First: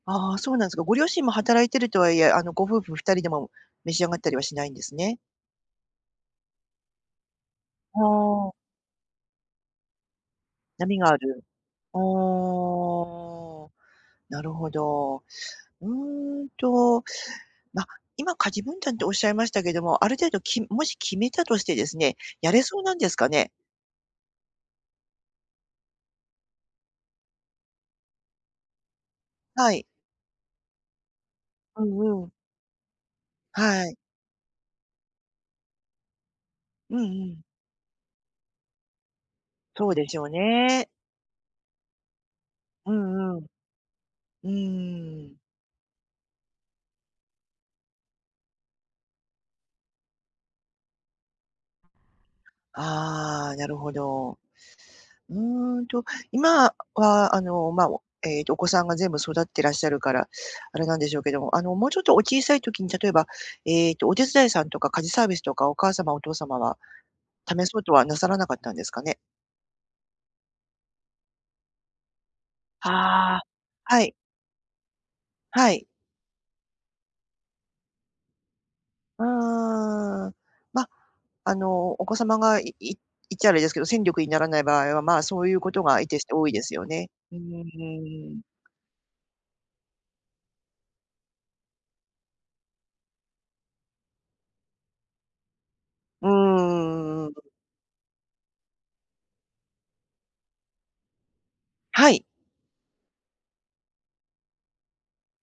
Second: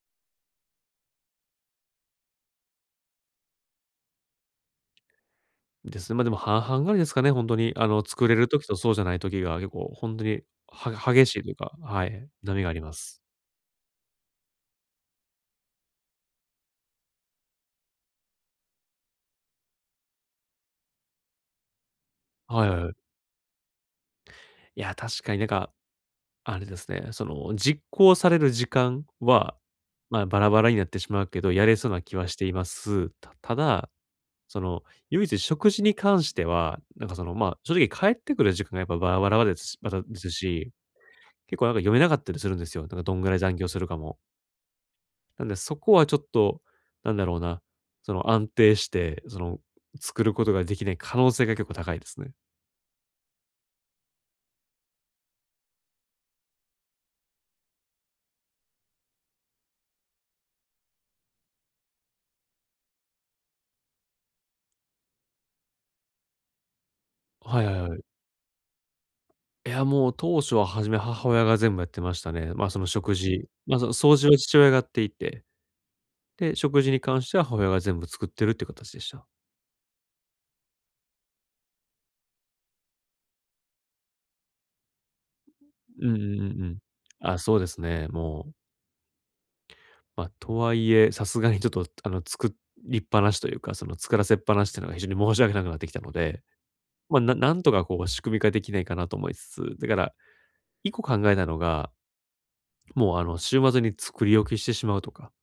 ああ、そうなんすか。ご両親も働いているとはいえ、あの、ご夫婦二人でも、召し上がったりはしないんですね。です。ま、でも、半々ぐらいですかね、ほんとに、ああの、作れるあ。時とそうじゃない時が結構ほんとに、波がはあ激しる。いというか、あはい、波があります。あ。なるほど。うーんと、まあ、今家事分担っておっしゃいましたけども、ある程度きもし決めたとしてですね、やれはい、はそうなう。んですかね？いや、確かになんか、あれですね、その、実行される時間は、はい。ま、バラバラになってしまうけど、やれうそうな気んうはん。しています。たたはだ、い。その、唯一食事に関しては、うんなんか、そうの、ん。ま、正直帰ってくる時間がやっぱバラバラワですし、そあうとでしょうずし、ね。結構なんか読めなかったりするんですよ。なんうか、どんぐらんいうん。残業するかも。うーん。なんで、そこはちょっとなんだろうな、その、安定して、その、作ることができない可能性が結構高いですね。ああ、なるほど。うんと、今、あ、は、あの、まあ、を、えっと、お子さんが全部育ってらっしゃるから、あれなんでしょうけども、あの、もうちょっとお小さい時に、例えば、えっと、お手伝いさんとか家事サービスとか、お母様お父様は、はい試はい、そうはとう。はなさらなかったんですかね？いや、もう当初ははじめ母親が全部やってましたね。ま、その、食ああ、事、ま、その、はい。掃除は父親がやっていて、はい。で、食事に関しては母親が全部作ってるって形でしうーた。ん、ま、あの、お子様がいい言っちゃあれですけど、戦力にならない場合は、まあ、そういうことがういんうてしてん多いうでんうすん。よね。うあ、ーそうですね、ん。もう。ま、とはいえ、さすがにちょっと、あの、作りっぱなしというか、その、作らせっぱなしとかが非常に申し訳なくなってきたのうんうで、んうま、んうんうなん。なんとかこう仕組み化できないかなと思いつつ、だから一個考えたのが、はい。もうあの、週末に作り置きしてしまうとか。